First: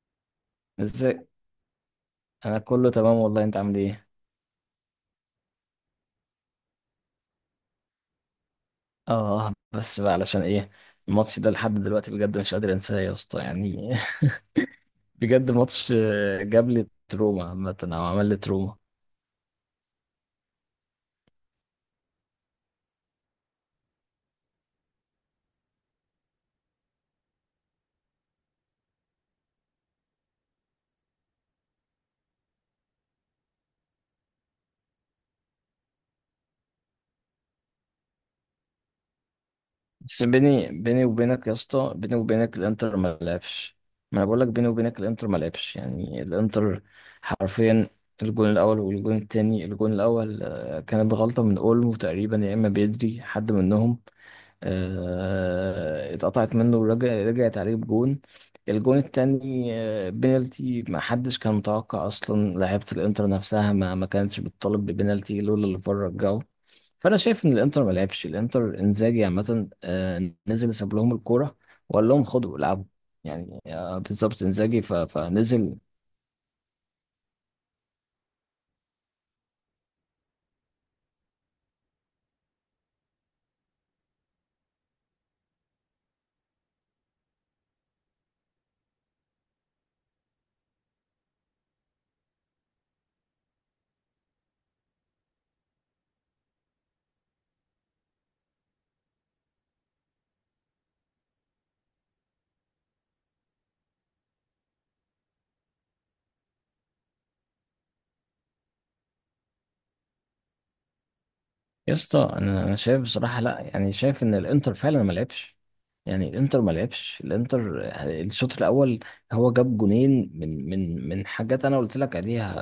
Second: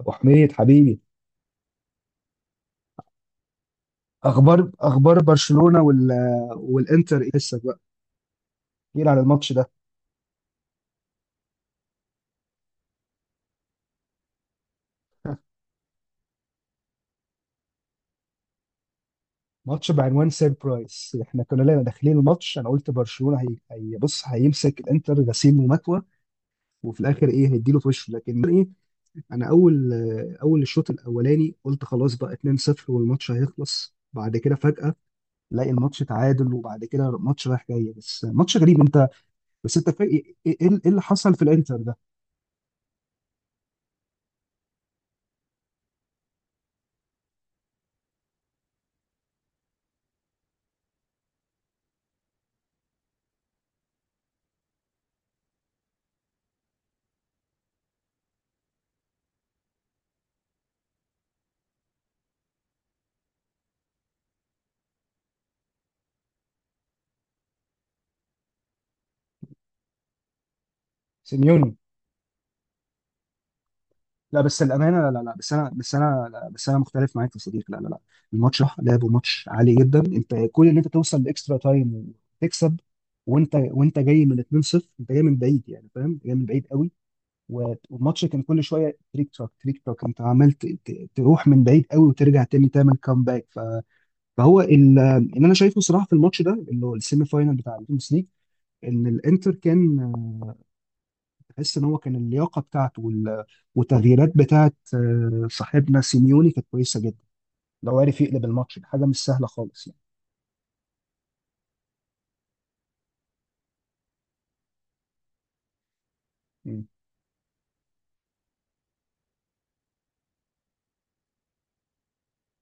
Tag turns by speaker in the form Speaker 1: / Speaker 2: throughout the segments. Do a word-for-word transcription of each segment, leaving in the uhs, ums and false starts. Speaker 1: ابو حميد حبيبي،
Speaker 2: ازاي؟ انا كله تمام والله، انت عامل ايه؟
Speaker 1: اخبار اخبار برشلونه وال والانتر ايه لسه بقى؟ احكي على الماتش
Speaker 2: اه،
Speaker 1: ده.
Speaker 2: بس بقى علشان ايه؟ الماتش ده لحد دلوقتي بجد مش قادر انساه يا اسطى يعني. بجد ماتش آه، جاب لي تروما عامه، او عمل لي تروما.
Speaker 1: ماتش بعنوان سيربرايز، احنا كنا لنا داخلين الماتش، انا قلت برشلونه هي هي، بص، هيمسك الانتر غسيل ومكوى، وفي الاخر ايه، هيديله في وشه. لكن ايه، انا اول اول الشوط الاولاني قلت خلاص بقى، اتنين صفر والماتش هيخلص. بعد كده فجأة لاقي الماتش تعادل، وبعد كده ماتش رايح جاي، بس ماتش غريب. انت بس انت فا- ايه
Speaker 2: بس
Speaker 1: إيه-
Speaker 2: بيني
Speaker 1: إيه اللي
Speaker 2: بيني
Speaker 1: حصل في
Speaker 2: وبينك يا
Speaker 1: الانتر
Speaker 2: اسطى،
Speaker 1: ده؟
Speaker 2: بيني وبينك الانتر ما لعبش. ما انا بقول لك بيني وبينك الانتر ما لعبش، يعني الانتر حرفيا. الجون الاول والجون التاني، الجون الاول آه، كانت غلطه من اولمو تقريبا، يا اما بيدري حد منهم. آه، اتقطعت منه ورجع رجعت عليه بجون. الجون التاني آه، بينالتي ما حدش كان متوقع اصلا، لعيبه الانتر نفسها ما ما كانتش بتطالب ببينالتي لولا اللي بره رجعه. فانا شايف ان الانتر ما لعبش، الانتر انزاجي عامه آه، نزل ساب لهم الكوره،
Speaker 1: سيميوني.
Speaker 2: وقال لهم خدوا العبوا. يعني آه،
Speaker 1: لا
Speaker 2: بالظبط
Speaker 1: بس
Speaker 2: انزاجي ف-
Speaker 1: الامانه لا لا لا بس انا
Speaker 2: فنزل.
Speaker 1: بس انا لا بس انا مختلف معاك يا صديقي، لا لا لا الماتش راح لعب، وماتش عالي جدا. انت كل ان انت توصل لاكسترا تايم وتكسب، وانت وانت جاي من اتنين صفر، انت جاي من بعيد يعني، فاهم، جاي من بعيد قوي. و- والماتش كان كل شويه تريك تراك تريك تراك، انت عملت ت- تروح من بعيد قوي وترجع تاني تعمل كامباك. ف... فهو ال... اللي انا شايفه صراحه في الماتش ده، اللي هو السيمي فاينال بتاع الشامبيونز ليج، ان الانتر كان، تحس ان هو كان اللياقه بتاعته وال- والتغييرات بتاعت آه، صاحبنا سيميوني كانت كويسه جدا. لو عرف يقلب الماتش دي حاجه مش سهله خالص يعني.
Speaker 2: يا اسطى انا انا شايف بصراحه، لا يعني شايف ان الانتر فعلا ما لعبش، يعني الانتر ما
Speaker 1: مم.
Speaker 2: لعبش، الانتر آه، الشوط الاول هو جاب جونين من من من حاجات انا قلت لك عليها.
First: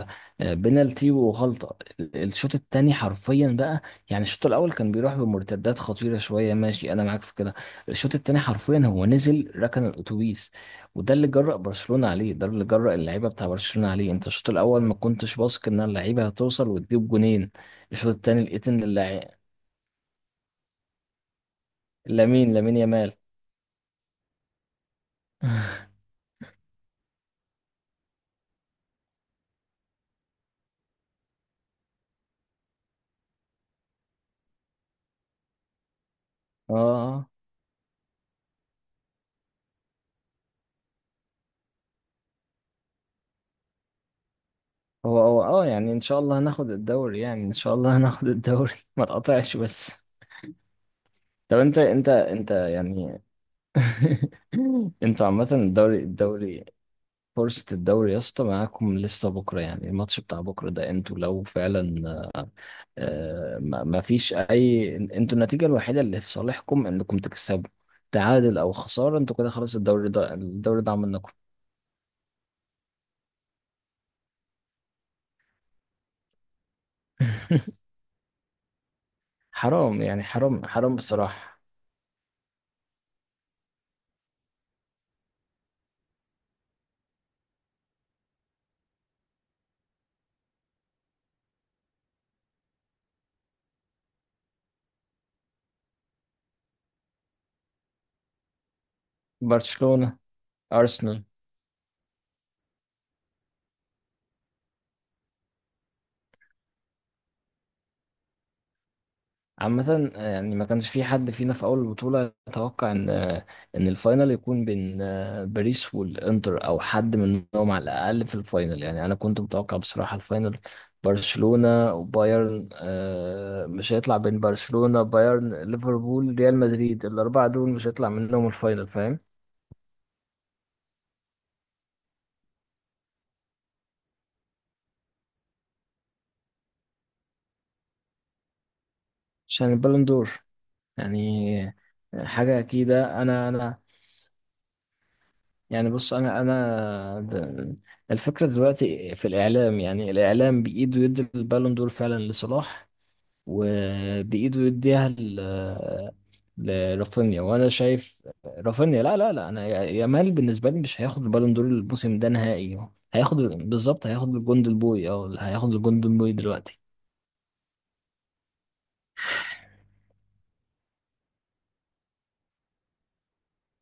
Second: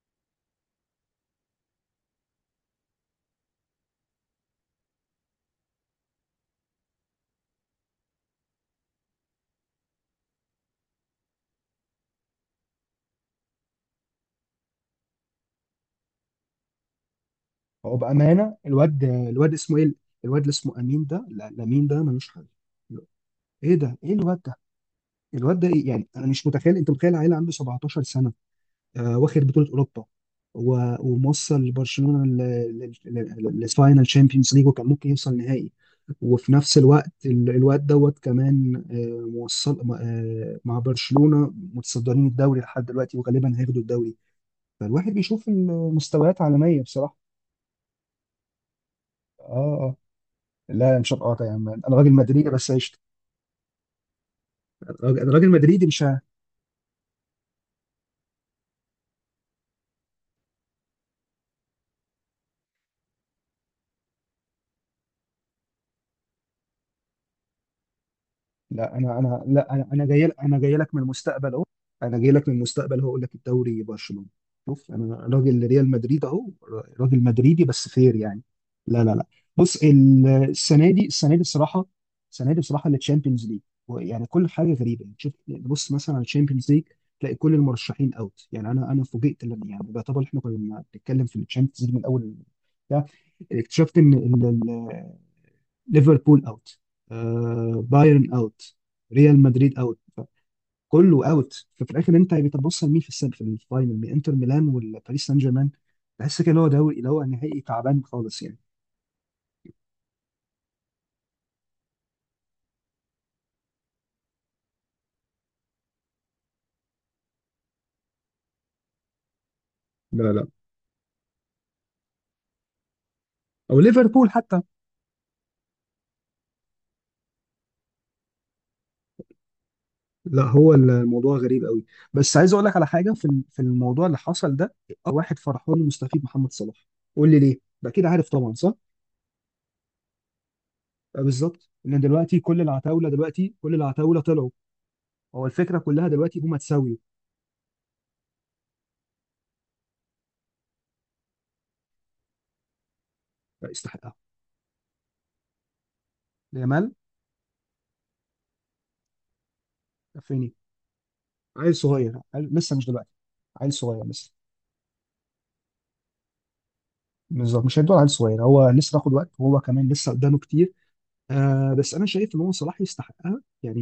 Speaker 2: آه، آه، بنالتي وغلطه، الشوط الثاني حرفيا بقى. يعني الشوط الاول كان بيروح بمرتدات خطيره شويه، ماشي انا معاك في كده. الشوط الثاني حرفيا هو نزل ركن الاتوبيس، وده اللي جرأ برشلونه عليه، ده اللي جرأ اللعيبه بتاع برشلونه عليه. انت الشوط الاول ما كنتش واثق ان اللعيبه هتوصل وتجيب جونين،
Speaker 1: هو
Speaker 2: الشوط التاني
Speaker 1: بامانه،
Speaker 2: لقيت ان
Speaker 1: الواد
Speaker 2: اللع-
Speaker 1: الواد اسمه ايه؟ الواد اللي اسمه امين ده، لا، لامين ده ملوش حل.
Speaker 2: لامين، لامين يامال.
Speaker 1: ايه ده ايه الواد ده، الواد ده
Speaker 2: اه،
Speaker 1: إيه؟ يعني انا مش متخيل. انت متخيل عيل عنده سبعتاشر سنه؟ آه، واخد بطولة أوروبا، و- وموصل برشلونة للفاينال تشامبيونز ليج وكان ممكن يوصل نهائي. وفي نفس الوقت
Speaker 2: آه.
Speaker 1: ال- الواد دوت كمان، آه، موصل، آه، مع برشلونة متصدرين الدوري لحد دلوقتي، وغالبا هياخدوا الدوري. فالواحد
Speaker 2: هو هو
Speaker 1: بيشوف
Speaker 2: اه، يعني ان شاء الله
Speaker 1: المستويات
Speaker 2: هناخد
Speaker 1: عالمية بصراحة.
Speaker 2: الدوري، يعني ان شاء الله هناخد الدوري. ما تقطعش
Speaker 1: اه،
Speaker 2: بس.
Speaker 1: اه، لا، مش هبقى قاطع يا
Speaker 2: طب
Speaker 1: عم،
Speaker 2: انت
Speaker 1: انا
Speaker 2: انت
Speaker 1: راجل مدريدي
Speaker 2: انت
Speaker 1: بس عشت.
Speaker 2: يعني.
Speaker 1: انا راجل،
Speaker 2: انتوا
Speaker 1: أنا
Speaker 2: عامة
Speaker 1: راجل مدريدي
Speaker 2: الدوري
Speaker 1: مش...
Speaker 2: الدوري فرصة الدوري يا اسطى معاكم لسه بكرة، يعني الماتش بتاع بكرة ده انتوا لو فعلا، آه، ما ما فيش اي، انتوا النتيجة الوحيدة اللي في صالحكم انكم تكسبوا، تعادل او
Speaker 1: لا انا
Speaker 2: خسارة انتوا
Speaker 1: انا
Speaker 2: كده
Speaker 1: لا
Speaker 2: خلاص.
Speaker 1: انا انا
Speaker 2: الدوري
Speaker 1: جاي
Speaker 2: ده
Speaker 1: انا جاي
Speaker 2: الدوري ده
Speaker 1: لك من
Speaker 2: عمل لكم.
Speaker 1: المستقبل اهو. انا جاي لك من المستقبل، هقول لك الدوري برشلونة. شوف، انا راجل ريال مدريد اهو، راجل مدريدي بس فير يعني. لا لا لا بص،
Speaker 2: حرام يعني،
Speaker 1: ال-
Speaker 2: حرام
Speaker 1: السنه
Speaker 2: حرام
Speaker 1: دي السنه دي
Speaker 2: بصراحة.
Speaker 1: الصراحه السنه دي بصراحه التشامبيونز ليج، يعني كل حاجه غريبه يعني. شوف، بص مثلا على الشامبيونز ليج، تلاقي كل المرشحين اوت. يعني انا انا فوجئت لما، يعني بيعتبر احنا كنا بنتكلم في الشامبيونز ليج من اول يعني، اكتشفت ان ليفربول اوت، آه، بايرن اوت، ريال مدريد اوت،
Speaker 2: برشلونة، أرسنال.
Speaker 1: كله اوت. ففي الاخر انت يعني بتبص لمين في السبب في الفاينل من انتر ميلان والباريس سان جيرمان، تحس كده اللي هو دوري، اللي هو نهائي تعبان خالص يعني.
Speaker 2: عامة يعني ما كانش في حد فينا في أول البطولة يتوقع إن إن الفاينل يكون بين آه، باريس والإنتر، أو حد منهم على الأقل في الفاينل، يعني أنا كنت متوقع بصراحة
Speaker 1: لا لا
Speaker 2: الفاينل برشلونة وبايرن، آه،
Speaker 1: او
Speaker 2: مش هيطلع
Speaker 1: ليفربول
Speaker 2: بين
Speaker 1: حتى.
Speaker 2: برشلونة بايرن ليفربول ريال مدريد، الأربعة دول مش هيطلع منهم الفاينل، فاهم.
Speaker 1: لا، هو الموضوع غريب قوي. بس عايز اقول لك على حاجه في ال- في الموضوع اللي حصل ده، أكتر واحد فرحان ومستفيد محمد صلاح. قول لي ليه ده كده، عارف طبعا، صح؟
Speaker 2: عشان البالون دور،
Speaker 1: آه،
Speaker 2: يعني
Speaker 1: بالظبط، ان
Speaker 2: آه،
Speaker 1: دلوقتي كل
Speaker 2: حاجة
Speaker 1: العتاوله،
Speaker 2: أكيدة. أنا
Speaker 1: دلوقتي كل
Speaker 2: أنا
Speaker 1: العتاوله طلعوا. هو الفكره
Speaker 2: يعني،
Speaker 1: كلها
Speaker 2: بص
Speaker 1: دلوقتي
Speaker 2: انا
Speaker 1: هم تساويوا.
Speaker 2: انا د- الفكره دلوقتي في الاعلام، يعني الاعلام بايده يدي البالون دور فعلا لصلاح،
Speaker 1: لا، يستحقها،
Speaker 2: وبايده يديها ل-
Speaker 1: يامال
Speaker 2: لرافينيا. وانا شايف رافينيا، لا لا لا، انا يا- يامال
Speaker 1: فيني،
Speaker 2: بالنسبه لي مش هياخد البالون دور
Speaker 1: عيل
Speaker 2: الموسم
Speaker 1: صغير،
Speaker 2: ده
Speaker 1: عيل لسه، مش
Speaker 2: نهائي،
Speaker 1: دلوقتي.
Speaker 2: هياخد
Speaker 1: عيل صغير
Speaker 2: بالظبط،
Speaker 1: لسه
Speaker 2: هياخد الجندل بوي، او هياخد الجندل بوي دلوقتي.
Speaker 1: بالظبط، مش هيدور على عيل صغير. هو لسه هياخد وقت، وهو كمان لسه قدامه كتير. آه، بس انا شايف ان هو صلاح يستحقها يعني.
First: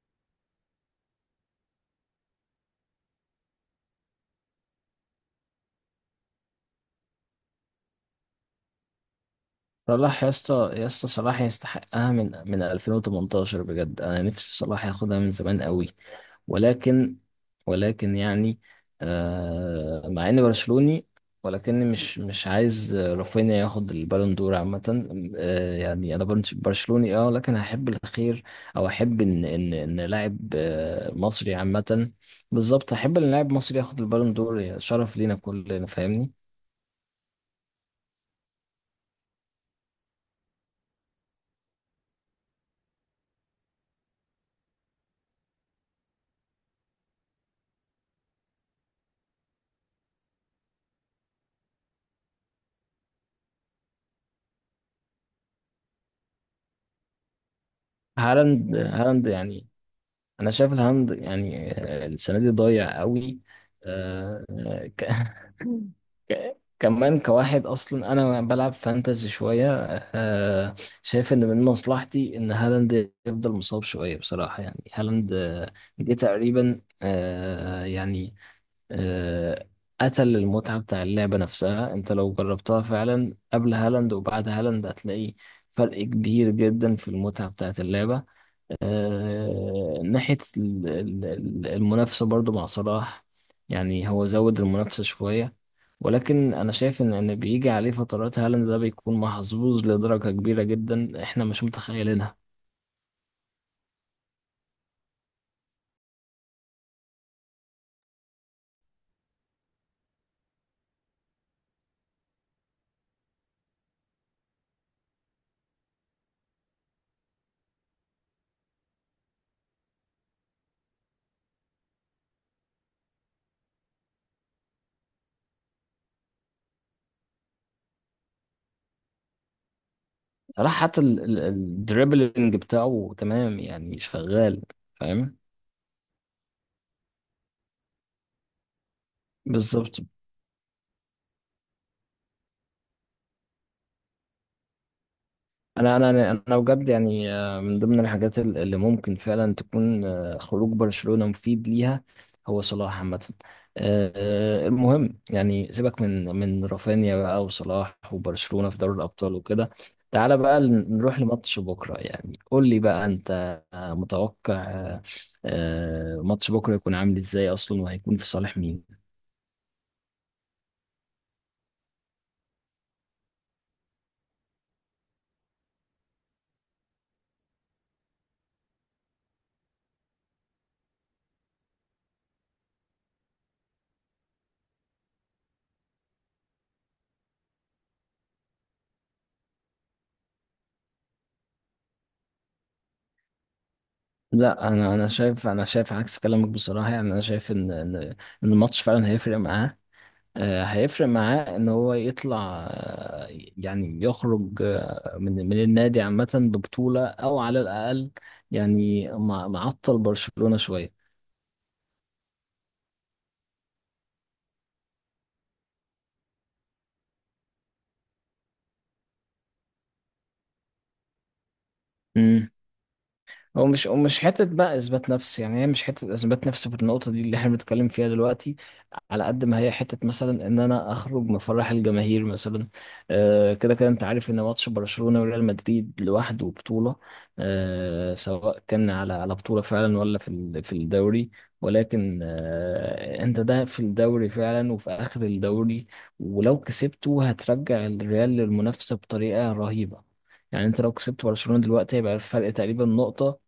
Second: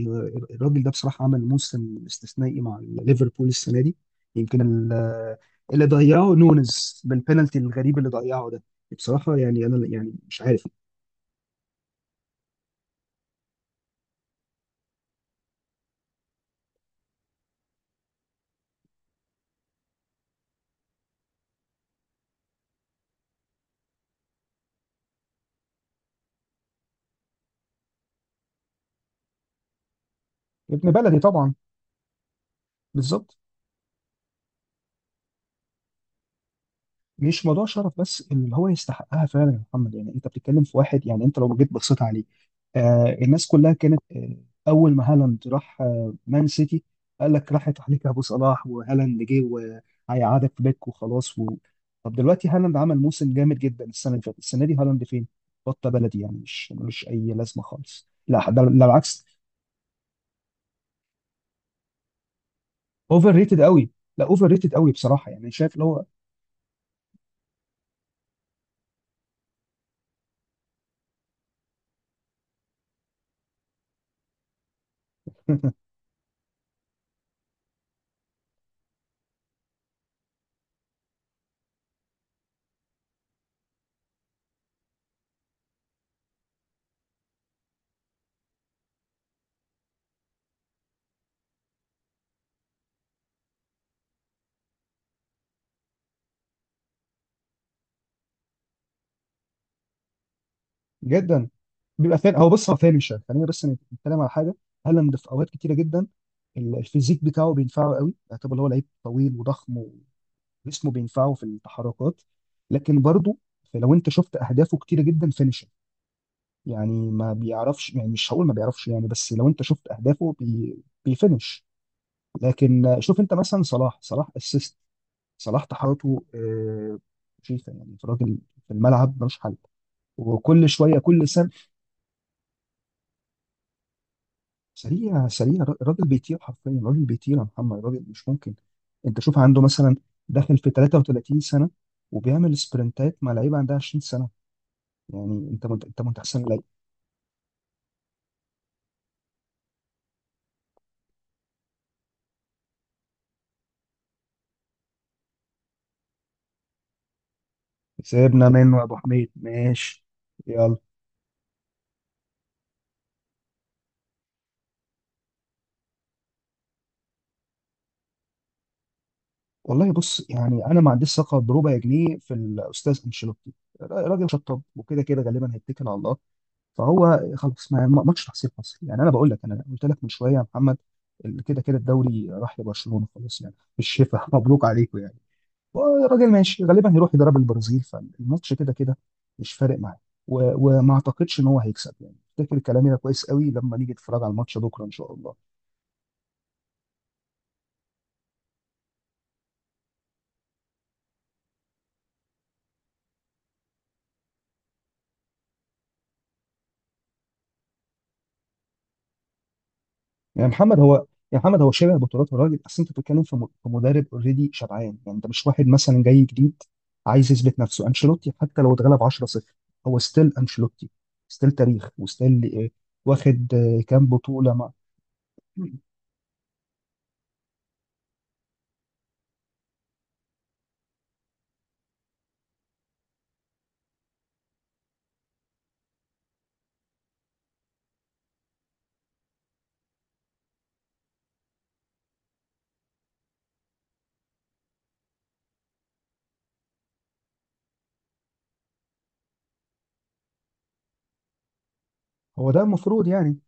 Speaker 1: الراجل ده بصراحه عمل موسم استثنائي مع ليفربول السنه دي. يمكن ال- اللي ضيعه نونز بالبينالتي الغريب اللي ضيعه ده، بصراحه يعني انا يعني
Speaker 2: صلاح يا
Speaker 1: مش عارف.
Speaker 2: اسطى يا اسطى، صلاح يستحقها من من ألفين وتمنتاشر، بجد انا نفسي صلاح ياخدها من زمان قوي، ولكن، ولكن يعني آه مع اني برشلوني، ولكني مش مش عايز رافينيا ياخد البالون دور عامة. آه، يعني انا برنس- برشلوني اه، لكن هحب الخير، او احب ان ان ان لاعب
Speaker 1: ابن
Speaker 2: آه
Speaker 1: بلدي طبعا،
Speaker 2: مصري عامة، بالظبط، احب ان
Speaker 1: بالظبط.
Speaker 2: لاعب مصري ياخد البالون دور، شرف لينا كلنا، فاهمني.
Speaker 1: مش موضوع شرف بس، اللي هو يستحقها فعلا يا محمد. يعني انت بتتكلم في واحد، يعني انت لو جيت بصيت عليه، آه، الناس كلها كانت، آه، اول ما هالاند راح آه، مان سيتي، قال لك راحت عليك ابو صلاح وهالاند جه، وهيقعدك في دك وخلاص و... طب دلوقتي هالاند عمل موسم جامد جدا السنه اللي فاتت، السنه دي هالاند فين؟ بطه بلدي يعني، مش ملوش اي لازمه خالص، لا، ده ده
Speaker 2: هالاند،
Speaker 1: بالعكس،
Speaker 2: هالاند يعني، انا شايف الهاند يعني آه، السنه دي ضايع
Speaker 1: اوفر
Speaker 2: قوي.
Speaker 1: ريتد قوي. لا،
Speaker 2: آه،
Speaker 1: اوفر ريتد
Speaker 2: آه،
Speaker 1: قوي
Speaker 2: ك...
Speaker 1: بصراحه. يعني شايف اللي هو،
Speaker 2: ك- كمان كواحد اصلا انا بلعب فانتزي شويه، آه، شايف ان من مصلحتي ان هالاند يفضل مصاب شويه بصراحه. يعني هالاند آه، جه تقريبا، آه، يعني آه، قتل المتعة بتاع اللعبة نفسها. انت لو جربتها فعلا قبل هالاند وبعد هالاند هتلاقي فرق كبير جدا في المتعة بتاعت اللعبة. آه، ناحية ال- ال- ال- المنافسة برضو مع صلاح، يعني هو زود المنافسة شوية، ولكن أنا شايف إن إن بيجي عليه فترات، هالاند ده بيكون محظوظ لدرجة كبيرة جدا، إحنا
Speaker 1: جدا.
Speaker 2: مش
Speaker 1: بيبقى فين
Speaker 2: متخيلينها.
Speaker 1: هو؟ بص، هو فينشر، خلينا بس نتكلم على حاجه. هالاند في اوقات كتيره جدا ال- الفيزيك بتاعه بينفعه قوي، يعتبر اللي هو لعيب طويل وضخم، جسمه بينفعه في التحركات. لكن برضه، لو انت شفت اهدافه كتيره جدا فينشر يعني، ما بيعرفش يعني، مش هقول ما بيعرفش يعني، بس لو انت شفت اهدافه بي، بيفنش. لكن آه، شوف انت مثلا صلاح. صلاح اسيست، صلاح تحركاته آه، مخيفه يعني. في الراجل في الملعب ملوش حل، وكل
Speaker 2: صلاح
Speaker 1: شويه
Speaker 2: حتى
Speaker 1: كل سنه
Speaker 2: الدريبلينج بتاعه تمام، يعني شغال.
Speaker 1: سريع،
Speaker 2: فاهم.
Speaker 1: سريع، الر- الراجل بيطير حرفيا، راجل بيطير يا محمد، الراجل مش ممكن. انت شوف عنده مثلا
Speaker 2: بالظبط.
Speaker 1: داخل في تلاتة وتلاتين سنه، وبيعمل سبرنتات مع لعيبه عندها عشرين سنه. يعني انت مت...
Speaker 2: انا
Speaker 1: انت
Speaker 2: انا انا
Speaker 1: متحسن
Speaker 2: أنا
Speaker 1: لي.
Speaker 2: بجد يعني آه، من ضمن الحاجات ال- اللي ممكن فعلا تكون آه، خروج برشلونة مفيد ليها، هو صلاح عامة. آه، آه، المهم يعني سيبك من من رافينيا بقى، وصلاح
Speaker 1: سيبنا
Speaker 2: وبرشلونة
Speaker 1: منه
Speaker 2: في
Speaker 1: يا
Speaker 2: دوري
Speaker 1: ابو حميد،
Speaker 2: الابطال وكده.
Speaker 1: ماشي.
Speaker 2: تعالى بقى
Speaker 1: يلا.
Speaker 2: ن- نروح لماتش بكرة، يعني قول لي بقى انت آه، متوقع آه، آه، ماتش بكرة يكون عامل ازاي اصلا، وهيكون في صالح مين.
Speaker 1: والله بص، يعني انا ما عنديش ثقه بربع جنيه في الاستاذ انشيلوتي. راجل شطب، وكده كده غالبا هيتكل على الله. فهو خلاص، ما ما- ماتش تحصيل حصل يعني. انا بقول لك، انا قلت لك من شويه يا محمد، ال- كده كده الدوري راح لبرشلونه خلاص يعني، بالشفا، مبروك عليكم يعني. الراجل ماشي غالبا، هيروح يضرب البرازيل، فالماتش كده كده مش فارق معاه، و... وما اعتقدش ان هو هيكسب. يعني افتكر كلامي ده كويس قوي لما نيجي نتفرج على الماتش
Speaker 2: لا
Speaker 1: بكره ان
Speaker 2: انا انا
Speaker 1: شاء
Speaker 2: شايف،
Speaker 1: الله.
Speaker 2: انا شايف عكس كلامك بصراحة، يعني انا شايف ان إن- إن الماتش فعلا هيفرق معاه، آه، هيفرق معاه ان هو يطلع، آه، يعني يخرج آه، من من النادي عامة ببطولة او على الاقل، يعني مع- معطل
Speaker 1: يعني
Speaker 2: برشلونة
Speaker 1: محمد،
Speaker 2: شوية.
Speaker 1: هو، يا محمد هو شبه بطولات الراجل. اصل انت بتتكلم في م- في مدرب اوريدي شبعان. يعني انت مش واحد مثلا جاي جديد عايز يثبت نفسه. انشيلوتي حتى لو اتغلب عشرة صفر هو ستيل انشيلوتي. ستيل تاريخ، وستيل آه، واخد
Speaker 2: هو
Speaker 1: آه،
Speaker 2: مش
Speaker 1: كام
Speaker 2: ومش حتة
Speaker 1: بطولة مع...
Speaker 2: بقى إثبات نفس، يعني هي مش حتة إثبات نفس في النقطة دي اللي احنا بنتكلم فيها دلوقتي، على قد ما هي حتة مثلا إن أنا أخرج من فرح الجماهير مثلا. آه، كده كده أنت عارف إن ماتش برشلونة وريال مدريد لوحده بطولة، آه، سواء كان على على بطولة فعلا، ولا في ال- في الدوري، ولكن آه، أنت ده في الدوري فعلا، وفي آخر الدوري، ولو كسبته هترجع الريال للمنافسة بطريقة رهيبة. يعني انت لو كسبت برشلونة دلوقتي هيبقى
Speaker 1: هو
Speaker 2: الفرق
Speaker 1: ده
Speaker 2: تقريبا
Speaker 1: المفروض يعني.
Speaker 2: نقطة،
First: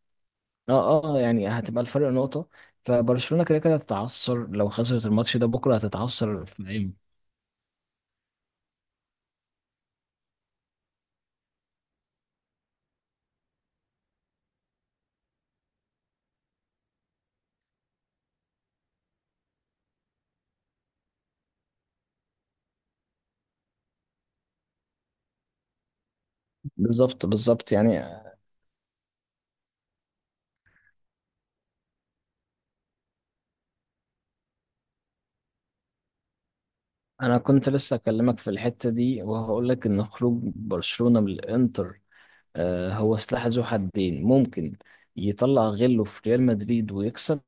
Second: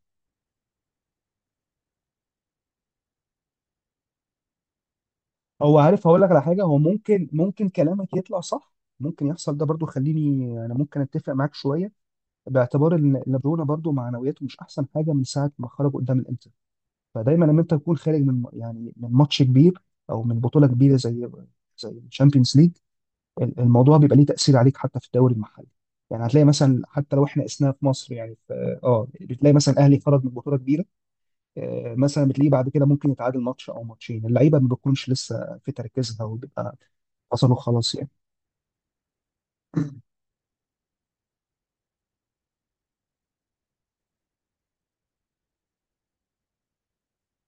Speaker 2: اه اه، يعني هتبقى الفرق نقطة، فبرشلونة كده كده هتتعثر، لو خسرت الماتش ده بكرة
Speaker 1: هو عارف، هقول لك على
Speaker 2: هتتعثر في
Speaker 1: حاجة. هو
Speaker 2: العين.
Speaker 1: ممكن ممكن كلامك يطلع صح. ممكن يحصل ده برضو. خليني، انا ممكن اتفق معاك شوية، باعتبار ان إن برشلونة برضو معنوياته مش احسن حاجة من ساعة ما خرجوا قدام الانتر. فدايما لما انت تكون خارج من يعني من ماتش كبير، او من بطوله كبيره، زي زي الشامبيونز ليج، الموضوع بيبقى ليه تاثير عليك حتى في الدوري المحلي. يعني هتلاقي مثلا، حتى لو
Speaker 2: بالظبط
Speaker 1: احنا قسناها
Speaker 2: بالظبط،
Speaker 1: في
Speaker 2: يعني
Speaker 1: مصر، يعني في اه، بتلاقي مثلا اهلي خرج من بطوله كبيره، آه مثلا بتلاقيه بعد كده ممكن يتعادل ماتش او ماتشين، اللعيبه ما بتكونش لسه في تركيزها، وبيبقى،
Speaker 2: انا
Speaker 1: حصلوا
Speaker 2: كنت
Speaker 1: خلاص
Speaker 2: لسه
Speaker 1: يعني.
Speaker 2: اكلمك في الحتة دي، وهقول لك ان خروج برشلونة من الانتر آه هو سلاح ذو حدين، ممكن يطلع غله في ريال مدريد ويكسب،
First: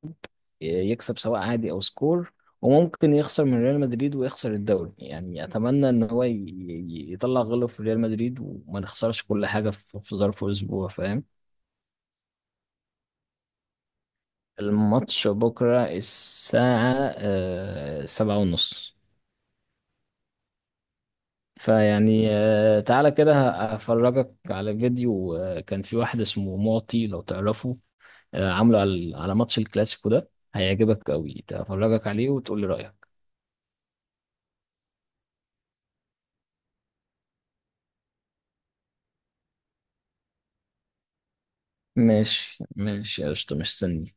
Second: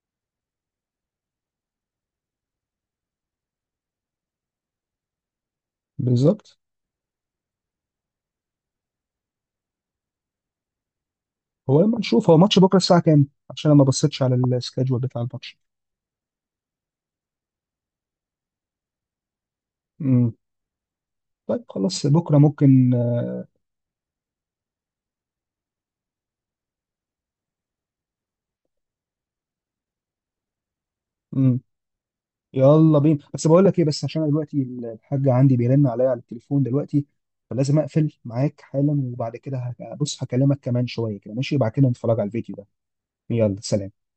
Speaker 2: آه، يكسب سواء عادي او سكور، وممكن يخسر من ريال مدريد ويخسر الدوري. يعني اتمنى ان هو ي-
Speaker 1: بالظبط.
Speaker 2: ي- يطلع غله في ريال مدريد، وما نخسرش كل حاجة في في ظرف اسبوع، فاهم.
Speaker 1: هو لما نشوف، هو ماتش بكره الساعه كام؟ عشان انا ما بصيتش على السكادجول بتاع
Speaker 2: الماتش
Speaker 1: الماتش.
Speaker 2: بكرة الساعة آه، سبعة ونص.
Speaker 1: امم. طيب خلاص،
Speaker 2: فيعني
Speaker 1: بكره
Speaker 2: آه،
Speaker 1: ممكن.
Speaker 2: تعالى كده ه- هفرجك على فيديو، آه، كان في واحد اسمه معطي لو تعرفه، آه، عامله على على ماتش الكلاسيكو ده، هيعجبك قوي،
Speaker 1: امم.
Speaker 2: هفرجك عليه وتقول لي
Speaker 1: يلا
Speaker 2: رأيك.
Speaker 1: بينا. بس بقول لك ايه، بس عشان أنا دلوقتي الحاج عندي بيرن عليا على التليفون دلوقتي، فلازم اقفل معاك حالا، وبعد كده هك- بص هكلمك كمان شويه كده، ماشي؟ بعد كده نتفرج على الفيديو
Speaker 2: ماشي
Speaker 1: ده.
Speaker 2: ماشي،
Speaker 1: يلا
Speaker 2: قشطة،
Speaker 1: سلام.
Speaker 2: مستني.